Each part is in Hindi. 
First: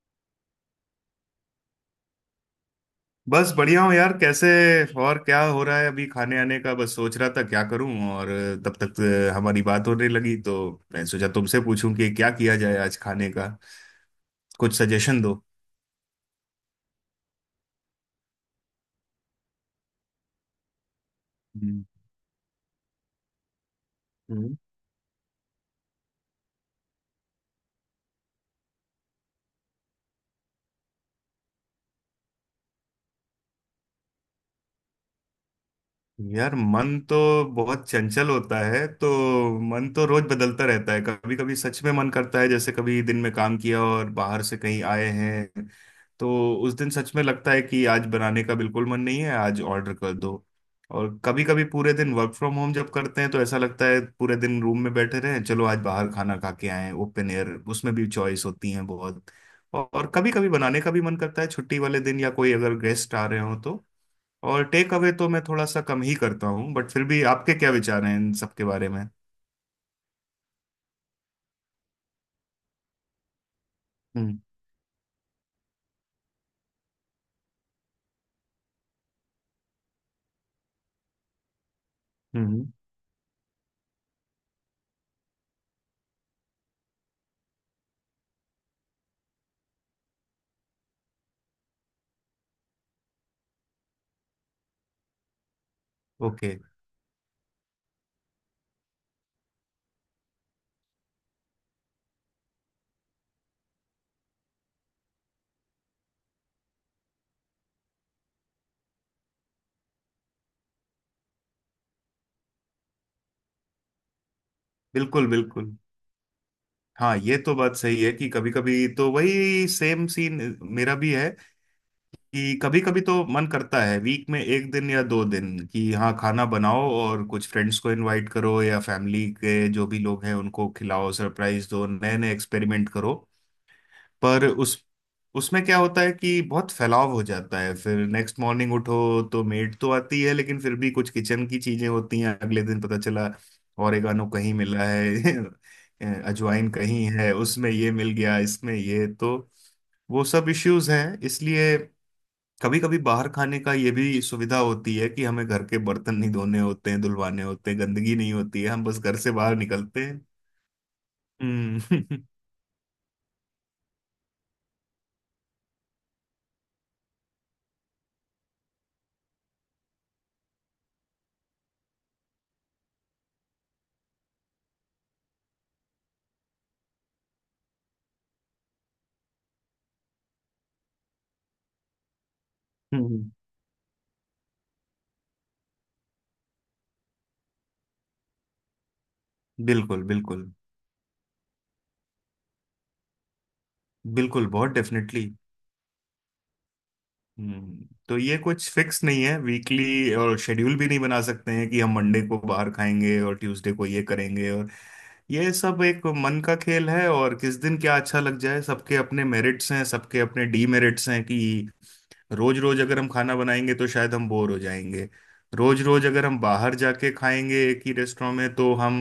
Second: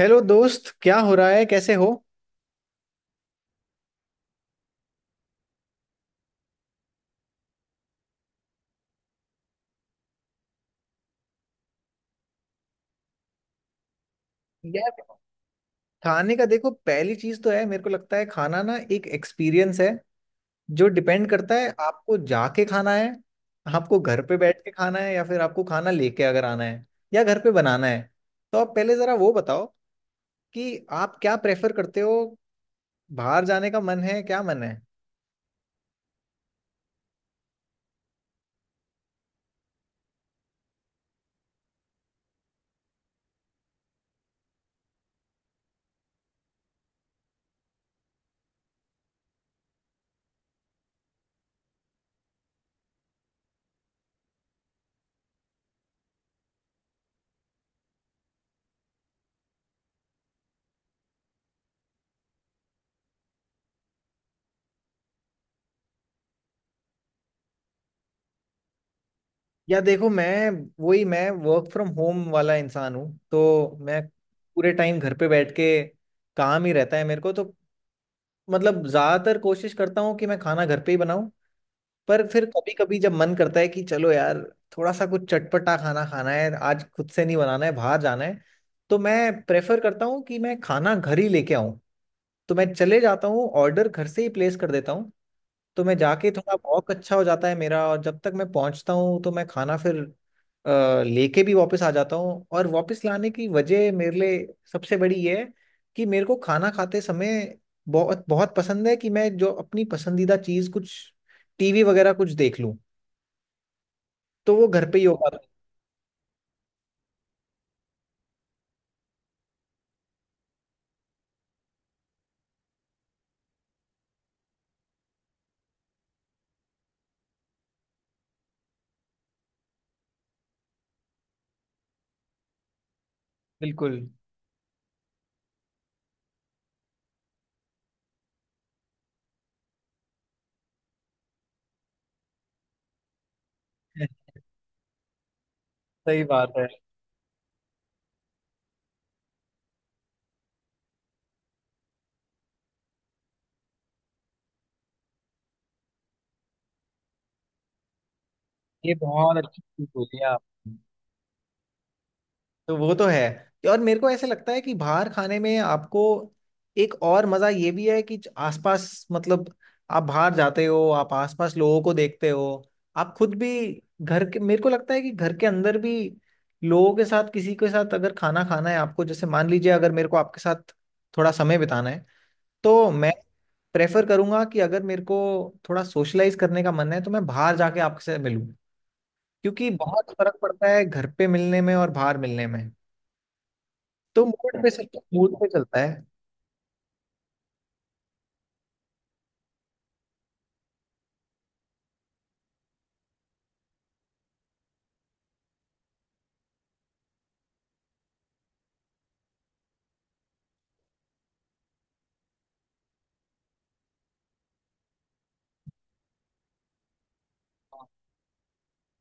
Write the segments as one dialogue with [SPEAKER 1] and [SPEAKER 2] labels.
[SPEAKER 1] हेलो दोस्त, क्या हो रहा है? कैसे हो?
[SPEAKER 2] बस बढ़िया हूँ यार। कैसे? और क्या हो रहा है? अभी खाने आने का बस सोच रहा था क्या करूं। और तब तक हमारी बात होने लगी तो मैं सोचा तुमसे पूछूं कि क्या किया जाए आज खाने का। कुछ
[SPEAKER 1] यार,
[SPEAKER 2] सजेशन दो।
[SPEAKER 1] खाने का देखो, पहली चीज तो है मेरे को लगता है, खाना ना एक एक्सपीरियंस है जो डिपेंड करता है आपको जाके खाना है, आपको घर पे
[SPEAKER 2] हम्म।
[SPEAKER 1] बैठ के खाना है, या फिर आपको खाना लेके अगर आना है, या घर पे बनाना है। तो आप पहले जरा वो बताओ कि आप क्या प्रेफर करते हो। बाहर जाने का मन है? क्या मन है?
[SPEAKER 2] यार, मन तो बहुत चंचल होता है तो मन तो रोज बदलता रहता है। कभी कभी सच में मन करता है, जैसे कभी दिन में काम किया और बाहर से कहीं आए हैं तो उस दिन सच में लगता है कि आज बनाने का बिल्कुल मन नहीं है, आज ऑर्डर कर दो। और कभी कभी पूरे दिन वर्क फ्रॉम होम जब करते हैं तो ऐसा लगता है पूरे दिन रूम में बैठे रहें, चलो आज बाहर खाना खा के आए, ओपन एयर। उसमें भी चॉइस होती है बहुत। और कभी कभी बनाने का भी मन करता है, छुट्टी वाले दिन या कोई अगर गेस्ट आ रहे हो तो। और टेक अवे तो मैं थोड़ा सा कम ही करता हूँ, बट फिर भी आपके क्या विचार हैं इन सब के बारे में?
[SPEAKER 1] या देखो, मैं वर्क फ्रॉम होम वाला इंसान हूँ, तो मैं
[SPEAKER 2] हम्म।
[SPEAKER 1] पूरे टाइम घर पे बैठ के काम ही रहता है मेरे को, तो मतलब ज्यादातर कोशिश करता हूँ कि मैं खाना घर पे ही बनाऊं। पर फिर
[SPEAKER 2] हम्म।
[SPEAKER 1] कभी कभी जब मन करता है कि चलो यार, थोड़ा सा कुछ चटपटा खाना खाना है, आज खुद से नहीं बनाना है, बाहर जाना है, तो मैं प्रेफर करता हूँ कि मैं खाना घर ही लेके आऊं। तो मैं चले जाता हूँ, ऑर्डर घर से ही प्लेस कर देता हूँ। तो मैं जाके
[SPEAKER 2] ओके।
[SPEAKER 1] थोड़ा वॉक अच्छा हो जाता है मेरा, और जब तक मैं पहुंचता हूँ तो मैं खाना फिर लेके भी वापस आ जाता हूँ। और वापस लाने की वजह मेरे लिए सबसे बड़ी ये है कि मेरे को खाना खाते समय बहुत बहुत पसंद है कि मैं जो अपनी पसंदीदा चीज़ कुछ टीवी वगैरह कुछ देख लूँ, तो वो घर पे ही हो
[SPEAKER 2] बिल्कुल
[SPEAKER 1] पाता है।
[SPEAKER 2] बिल्कुल। हाँ, ये तो बात सही है कि कभी कभी तो वही सेम सीन मेरा भी है। कि कभी कभी तो मन करता है वीक में एक दिन या दो दिन कि हाँ खाना बनाओ और कुछ फ्रेंड्स को इनवाइट करो या फैमिली के जो भी लोग हैं उनको खिलाओ, सरप्राइज दो, नए नए एक्सपेरिमेंट करो।
[SPEAKER 1] बिल्कुल।
[SPEAKER 2] पर उस उसमें क्या होता है कि बहुत फैलाव हो जाता है। फिर नेक्स्ट मॉर्निंग उठो तो मेड तो आती है, लेकिन फिर भी कुछ किचन की चीजें होती हैं अगले दिन पता चला ऑरिगानो कहीं मिला है।
[SPEAKER 1] सही बात है।
[SPEAKER 2] अजवाइन कहीं है, उसमें ये मिल गया, इसमें ये, तो वो सब इश्यूज हैं। इसलिए कभी कभी बाहर खाने का ये भी सुविधा होती है कि हमें घर के बर्तन नहीं धोने होते हैं, धुलवाने होते हैं, गंदगी नहीं होती है, हम
[SPEAKER 1] ये
[SPEAKER 2] बस घर से
[SPEAKER 1] बहुत
[SPEAKER 2] बाहर
[SPEAKER 1] अच्छी चीज
[SPEAKER 2] निकलते हैं।
[SPEAKER 1] बोली आप,
[SPEAKER 2] हम्म।
[SPEAKER 1] तो वो तो है। और मेरे को ऐसे लगता है कि बाहर खाने में आपको एक और मजा ये भी है कि आसपास, मतलब आप बाहर जाते हो, आप आसपास लोगों को देखते हो, आप खुद भी घर के, मेरे को लगता है कि घर के अंदर भी लोगों के साथ किसी के साथ अगर खाना खाना है आपको, जैसे मान लीजिए अगर मेरे को आपके साथ थोड़ा समय बिताना है, तो मैं
[SPEAKER 2] हम्म।
[SPEAKER 1] प्रेफर करूंगा कि अगर मेरे को थोड़ा सोशलाइज करने का मन है तो मैं बाहर जाके आपसे मिलूं, क्योंकि
[SPEAKER 2] बिल्कुल
[SPEAKER 1] बहुत फर्क
[SPEAKER 2] बिल्कुल।
[SPEAKER 1] पड़ता है घर पे मिलने में और बाहर मिलने में। तो
[SPEAKER 2] बिल्कुल,
[SPEAKER 1] मूड पे,
[SPEAKER 2] बहुत
[SPEAKER 1] सब
[SPEAKER 2] डेफिनेटली।
[SPEAKER 1] मूड पे चलता है।
[SPEAKER 2] तो ये कुछ फिक्स नहीं है वीकली, और शेड्यूल भी नहीं बना सकते हैं कि हम मंडे को बाहर खाएंगे और ट्यूसडे को ये करेंगे। और ये सब एक मन का खेल है, और किस दिन क्या अच्छा लग जाए। सबके अपने मेरिट्स हैं, सबके अपने डीमेरिट्स हैं कि रोज रोज अगर हम खाना बनाएंगे तो शायद हम बोर हो जाएंगे। रोज रोज अगर हम बाहर जाके खाएंगे एक ही रेस्टोरेंट में तो हम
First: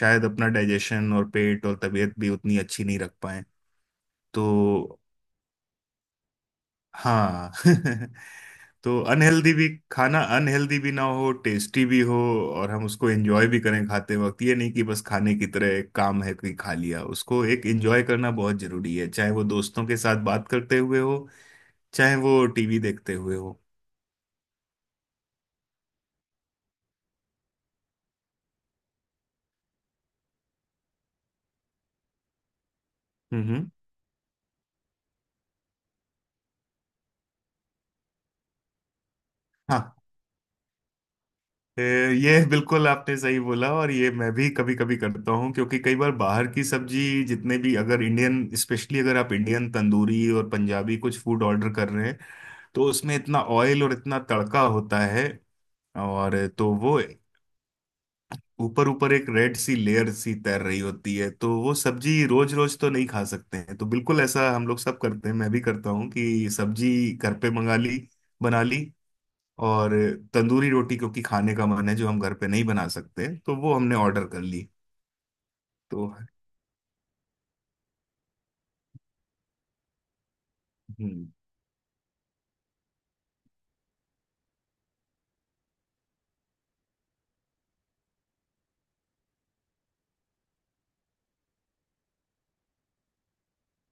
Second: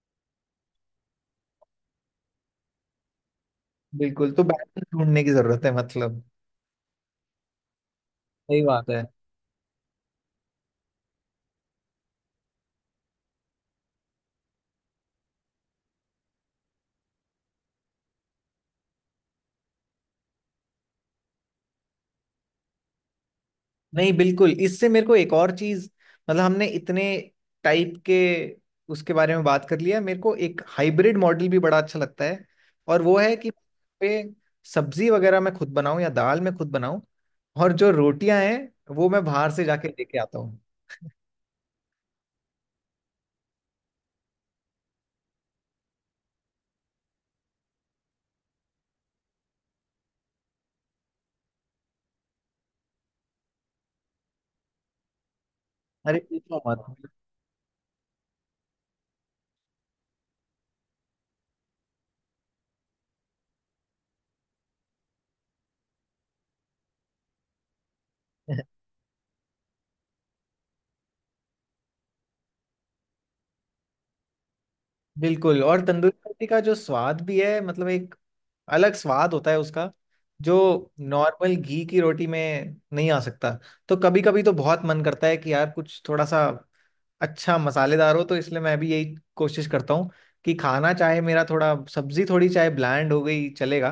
[SPEAKER 2] शायद अपना डाइजेशन और पेट और तबीयत भी उतनी अच्छी नहीं रख पाए।
[SPEAKER 1] बिल्कुल। तो बैलेंस
[SPEAKER 2] तो
[SPEAKER 1] ढूंढने की जरूरत है, मतलब
[SPEAKER 2] हाँ।
[SPEAKER 1] सही बात
[SPEAKER 2] तो
[SPEAKER 1] है।
[SPEAKER 2] अनहेल्दी भी, खाना अनहेल्दी भी ना हो, टेस्टी भी हो, और हम उसको एंजॉय भी करें खाते वक्त। ये नहीं कि बस खाने की तरह एक काम है कि खा लिया, उसको एक एंजॉय करना बहुत जरूरी है, चाहे वो दोस्तों के साथ बात करते हुए हो, चाहे वो टीवी देखते हुए हो।
[SPEAKER 1] नहीं, बिल्कुल। इससे मेरे को एक और चीज, मतलब हमने इतने टाइप के उसके बारे में बात कर लिया, मेरे को एक हाइब्रिड मॉडल भी बड़ा अच्छा लगता है। और वो है
[SPEAKER 2] हम्म।
[SPEAKER 1] कि
[SPEAKER 2] हम्म।
[SPEAKER 1] पे सब्जी वगैरह मैं खुद बनाऊं, या दाल मैं खुद बनाऊं, और जो रोटियां हैं वो मैं बाहर से
[SPEAKER 2] हाँ।
[SPEAKER 1] जाके लेके आता हूँ।
[SPEAKER 2] ए, ये बिल्कुल आपने सही बोला, और ये मैं भी कभी कभी करता हूँ, क्योंकि कई बार बाहर की सब्जी, जितने भी अगर इंडियन, स्पेशली अगर आप इंडियन तंदूरी और पंजाबी कुछ फूड ऑर्डर कर रहे हैं, तो उसमें इतना ऑयल और इतना तड़का होता है।
[SPEAKER 1] अरे
[SPEAKER 2] और
[SPEAKER 1] पूछो
[SPEAKER 2] तो
[SPEAKER 1] मत!
[SPEAKER 2] वो ऊपर ऊपर एक रेड सी लेयर सी तैर रही होती है, तो वो सब्जी रोज रोज तो नहीं खा सकते हैं। तो बिल्कुल ऐसा हम लोग सब करते हैं, मैं भी करता हूँ कि सब्जी घर पे मंगा ली, बना ली, और तंदूरी रोटी क्योंकि खाने का मन है जो हम घर पे नहीं बना सकते तो वो हमने ऑर्डर कर ली।
[SPEAKER 1] बिल्कुल। और
[SPEAKER 2] तो।
[SPEAKER 1] तंदूरी रोटी का जो स्वाद भी है, मतलब एक अलग स्वाद होता है उसका, जो
[SPEAKER 2] हम्म।
[SPEAKER 1] नॉर्मल घी की रोटी में नहीं आ सकता। तो कभी कभी तो बहुत मन करता है कि यार कुछ थोड़ा सा अच्छा मसालेदार हो, तो इसलिए मैं भी यही कोशिश करता हूँ कि खाना चाहे मेरा थोड़ा, सब्जी थोड़ी चाहे ब्land हो गई चलेगा,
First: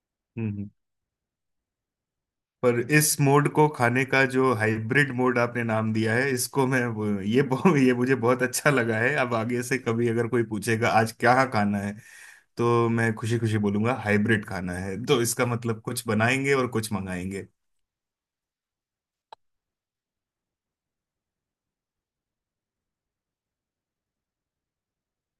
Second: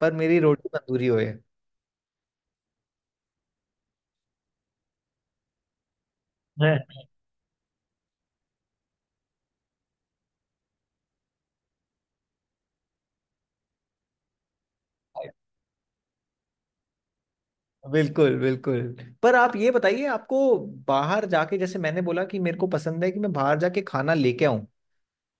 [SPEAKER 1] पर मेरी रोटी
[SPEAKER 2] हम्म।
[SPEAKER 1] तंदूरी होए है।
[SPEAKER 2] पर इस मोड को खाने का, जो हाइब्रिड मोड आपने नाम दिया है, इसको मैं वो- ये बहु- ये मुझे बहुत अच्छा लगा है। अब आगे से कभी अगर कोई पूछेगा आज क्या खाना है, तो मैं खुशी खुशी बोलूंगा हाइब्रिड खाना है, तो इसका मतलब कुछ बनाएंगे और कुछ मंगाएंगे।
[SPEAKER 1] बिल्कुल बिल्कुल। पर आप ये बताइए, आपको बाहर जाके, जैसे मैंने बोला कि मेरे को पसंद है कि मैं बाहर जाके खाना लेके आऊं,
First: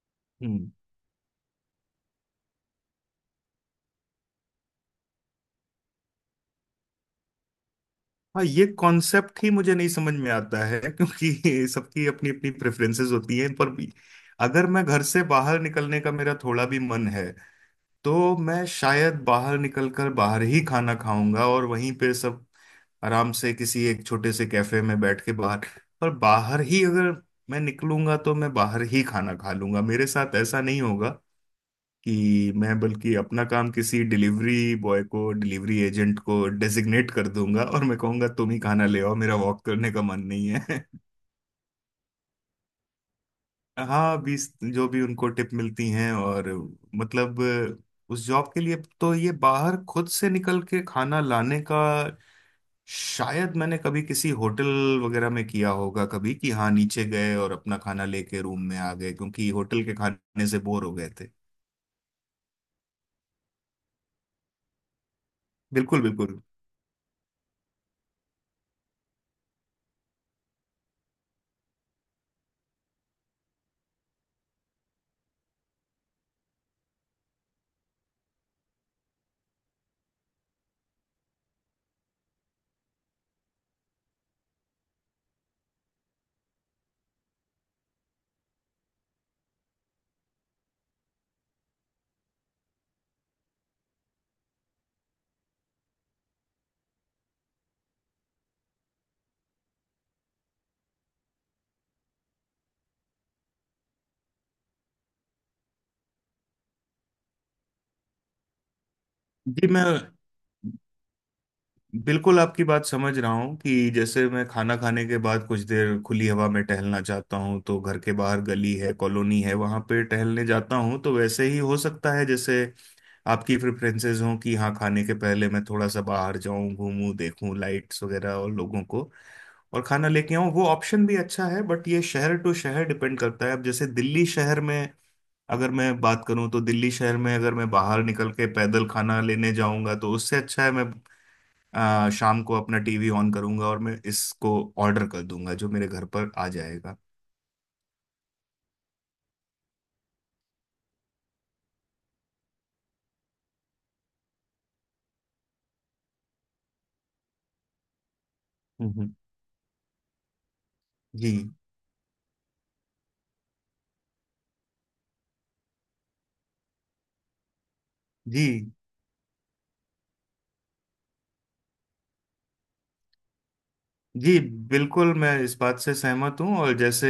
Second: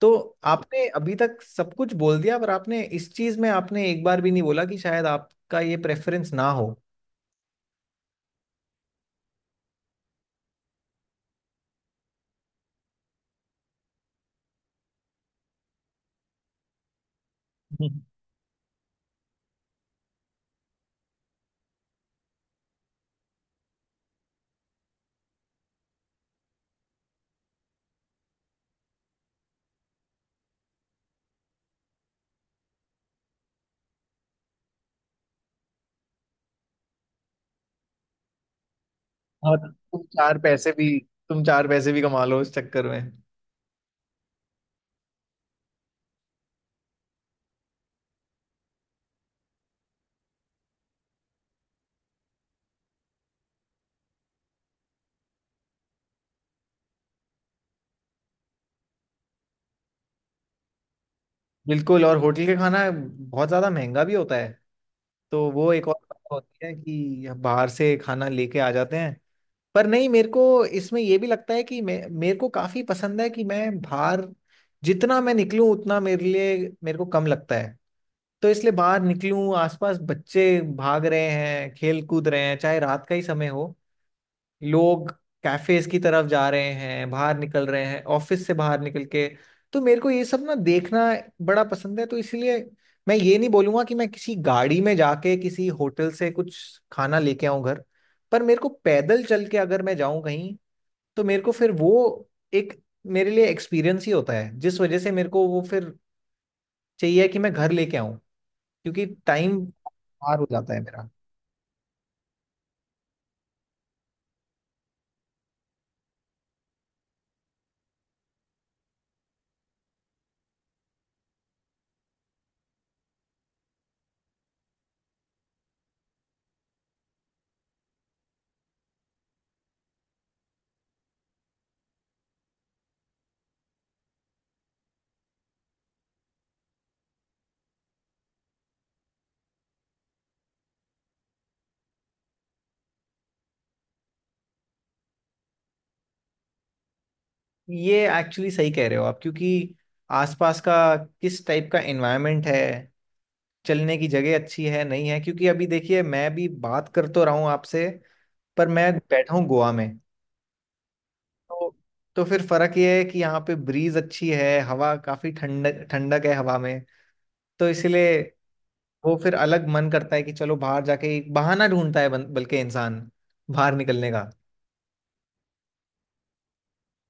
[SPEAKER 1] तो
[SPEAKER 2] हम्म।
[SPEAKER 1] आपने अभी तक सब कुछ बोल दिया, पर आपने इस चीज में आपने एक बार भी नहीं बोला कि शायद आपका ये प्रेफरेंस ना हो।
[SPEAKER 2] हाँ, ये कॉन्सेप्ट ही मुझे नहीं समझ में आता है, क्योंकि सबकी अपनी अपनी प्रेफरेंसेस होती हैं, पर भी अगर मैं घर से बाहर निकलने का मेरा थोड़ा भी मन है
[SPEAKER 1] हम्म।
[SPEAKER 2] तो मैं शायद बाहर निकलकर बाहर ही खाना खाऊंगा, और वहीं पे सब आराम से किसी एक छोटे से कैफे में बैठ के बाहर। पर बाहर ही अगर मैं निकलूंगा तो मैं बाहर ही खाना खा लूंगा, मेरे साथ ऐसा नहीं होगा कि मैं बल्कि अपना काम किसी डिलीवरी बॉय को, डिलीवरी एजेंट को डेजिग्नेट कर दूंगा और मैं कहूंगा तुम ही खाना ले आओ, मेरा
[SPEAKER 1] और
[SPEAKER 2] वॉक करने
[SPEAKER 1] तुम
[SPEAKER 2] का मन
[SPEAKER 1] चार
[SPEAKER 2] नहीं
[SPEAKER 1] पैसे
[SPEAKER 2] है।
[SPEAKER 1] भी, तुम चार पैसे भी कमा लो इस चक्कर में।
[SPEAKER 2] हाँ। 20, जो भी उनको टिप मिलती हैं, और मतलब उस जॉब के लिए। तो ये बाहर खुद से निकल के खाना लाने का शायद मैंने कभी किसी होटल वगैरह में किया होगा, कभी कि हाँ नीचे गए और अपना खाना लेके रूम में आ गए, क्योंकि होटल के खाने से बोर हो गए थे।
[SPEAKER 1] बिल्कुल। और होटल का खाना बहुत ज्यादा महंगा भी होता है, तो वो एक और
[SPEAKER 2] बिल्कुल
[SPEAKER 1] बात
[SPEAKER 2] बिल्कुल।
[SPEAKER 1] होती है कि बाहर से खाना लेके आ जाते हैं। पर नहीं, मेरे को इसमें ये भी लगता है कि मैं, मेरे को काफी पसंद है कि मैं बाहर जितना मैं निकलूं उतना मेरे लिए, मेरे को कम लगता है। तो इसलिए बाहर निकलूं, आसपास बच्चे भाग रहे हैं, खेल कूद रहे हैं, चाहे रात का ही समय हो, लोग कैफेज की तरफ जा रहे हैं, बाहर निकल रहे हैं ऑफिस से बाहर निकल के, तो मेरे को ये सब ना देखना बड़ा पसंद है। तो इसलिए मैं ये नहीं बोलूंगा कि मैं किसी गाड़ी में जाके किसी होटल से कुछ खाना लेके आऊं घर, पर मेरे को पैदल चल के अगर मैं जाऊं कहीं, तो मेरे को फिर वो एक, मेरे लिए एक्सपीरियंस ही होता है, जिस वजह से मेरे को वो फिर चाहिए कि मैं घर लेके आऊं, क्योंकि टाइम
[SPEAKER 2] जी, मैं
[SPEAKER 1] पार हो जाता है मेरा।
[SPEAKER 2] बिल्कुल आपकी बात समझ रहा हूँ, कि जैसे मैं खाना खाने के बाद कुछ देर खुली हवा में टहलना चाहता हूँ तो घर के बाहर गली है, कॉलोनी है, वहाँ पे टहलने जाता हूँ, तो वैसे ही हो सकता है जैसे आपकी प्रेफरेंसेस हों कि हाँ खाने के पहले मैं थोड़ा सा बाहर जाऊँ, घूमूं, देखूं लाइट्स वगैरह और लोगों को, और खाना लेके आऊँ। वो ऑप्शन भी अच्छा है, बट ये शहर टू शहर डिपेंड करता है। अब जैसे दिल्ली शहर में अगर मैं बात करूं, तो दिल्ली शहर में अगर मैं बाहर निकल के पैदल खाना लेने जाऊंगा तो उससे अच्छा है मैं शाम को अपना टीवी ऑन करूंगा और मैं इसको ऑर्डर कर दूंगा, जो मेरे घर पर आ जाएगा।
[SPEAKER 1] ये एक्चुअली सही कह रहे हो आप, क्योंकि आसपास का किस टाइप का एनवायरनमेंट है, चलने की जगह अच्छी है, नहीं है। क्योंकि अभी देखिए, मैं भी बात कर तो रहा हूँ आपसे, पर मैं
[SPEAKER 2] हम्म।
[SPEAKER 1] बैठा हूँ गोवा में,
[SPEAKER 2] जी।
[SPEAKER 1] तो तो फिर फर्क ये है कि यहाँ पे ब्रीज अच्छी है, हवा काफी, ठंड ठंडक है हवा में, तो इसलिए
[SPEAKER 2] जी।
[SPEAKER 1] वो फिर अलग मन करता है कि चलो बाहर जाके एक बहाना ढूंढता है, बल्कि इंसान बाहर निकलने का।
[SPEAKER 2] जी। बिल्कुल, मैं इस बात से सहमत हूँ। और जैसे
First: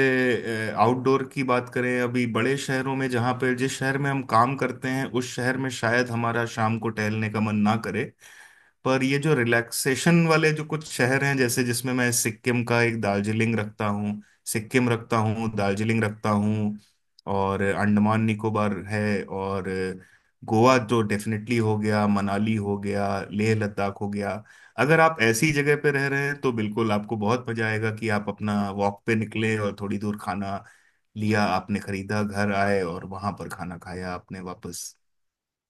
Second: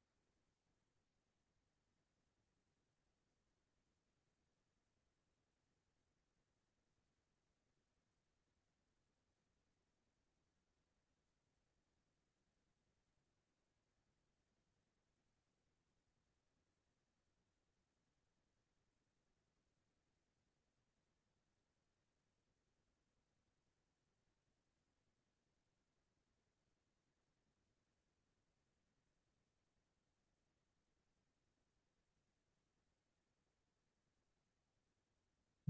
[SPEAKER 2] आउटडोर की बात करें, अभी बड़े शहरों में, जहाँ पे, जिस शहर में हम काम करते हैं उस शहर में शायद हमारा शाम को टहलने का मन ना करे। पर ये जो रिलैक्सेशन वाले जो कुछ शहर हैं, जैसे जिसमें मैं सिक्किम का, एक दार्जिलिंग रखता हूँ, सिक्किम रखता हूँ, दार्जिलिंग रखता हूँ, और अंडमान निकोबार है, और गोवा तो डेफिनेटली हो गया, मनाली हो गया, लेह लद्दाख हो गया। अगर आप ऐसी जगह पे रह रहे हैं तो बिल्कुल आपको बहुत मजा आएगा कि आप अपना वॉक पे निकले और थोड़ी दूर खाना लिया आपने, खरीदा, घर आए, और वहां पर खाना खाया आपने वापस।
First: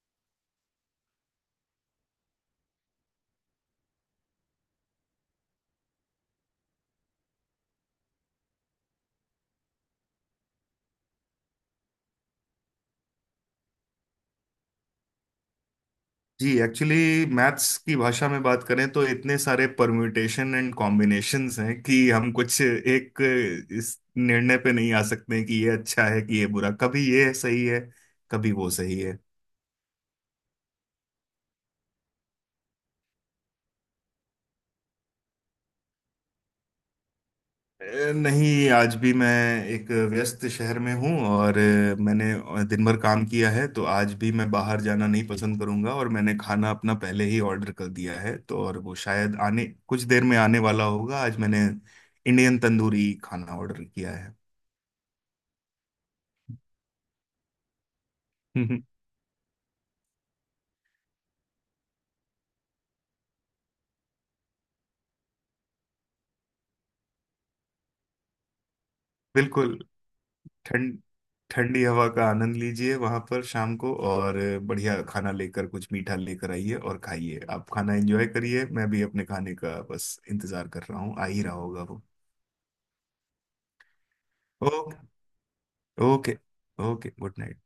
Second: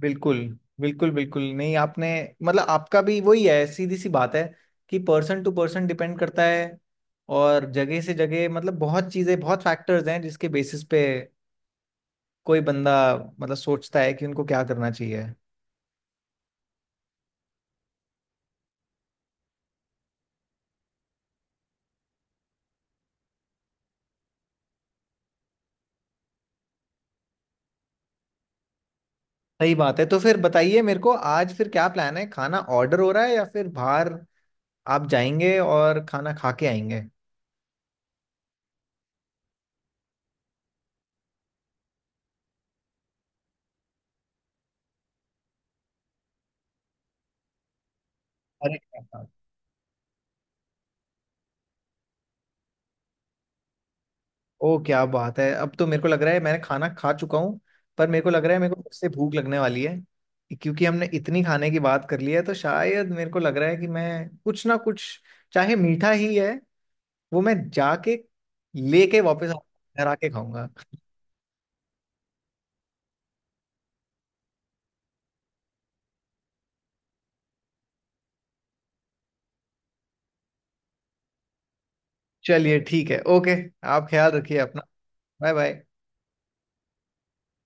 [SPEAKER 1] बिल्कुल बिल्कुल। बिल्कुल नहीं, आपने मतलब आपका भी वही है, सीधी सी बात है कि पर्सन टू पर्सन डिपेंड करता है, और जगह से जगह, मतलब बहुत चीजें, बहुत फैक्टर्स हैं जिसके बेसिस पे कोई बंदा, मतलब, सोचता है कि उनको क्या करना चाहिए।
[SPEAKER 2] जी। एक्चुअली मैथ्स की भाषा में बात करें, तो इतने सारे परम्यूटेशन एंड कॉम्बिनेशंस हैं कि हम कुछ एक इस निर्णय पे नहीं आ सकते कि ये अच्छा है कि ये बुरा। कभी ये सही है, कभी वो सही है।
[SPEAKER 1] सही बात है। तो फिर बताइए मेरे को, आज फिर क्या प्लान है? खाना ऑर्डर हो रहा है, या फिर बाहर आप जाएंगे और खाना खा के आएंगे?
[SPEAKER 2] नहीं, आज भी मैं एक व्यस्त शहर में हूँ, और मैंने दिन भर काम किया है, तो आज भी मैं बाहर जाना नहीं पसंद करूंगा, और मैंने खाना अपना पहले ही ऑर्डर कर दिया है तो,
[SPEAKER 1] अरे,
[SPEAKER 2] और वो शायद आने कुछ देर में आने वाला होगा। आज मैंने इंडियन तंदूरी खाना ऑर्डर किया है।
[SPEAKER 1] ओ क्या बात है! अब तो मेरे को लग रहा है मैंने खाना खा चुका हूँ, पर मेरे को लग रहा है मेरे को
[SPEAKER 2] हम्म।
[SPEAKER 1] फिर से भूख लगने वाली है, क्योंकि हमने इतनी खाने की बात कर ली है, तो शायद मेरे को लग रहा है कि मैं कुछ ना कुछ, चाहे मीठा ही है, वो मैं जाके लेके वापस
[SPEAKER 2] बिल्कुल।
[SPEAKER 1] घर आके खाऊंगा।
[SPEAKER 2] ठंड ठंडी हवा का आनंद लीजिए वहां पर शाम को, और बढ़िया खाना लेकर, कुछ मीठा लेकर आइए और खाइए। आप खाना एंजॉय करिए, मैं भी अपने खाने का बस इंतजार कर रहा हूँ, आ ही रहा होगा वो।
[SPEAKER 1] चलिए ठीक है, ओके। आप ख्याल रखिए अपना।
[SPEAKER 2] Okay.
[SPEAKER 1] Bye bye.
[SPEAKER 2] Okay. Okay, good night.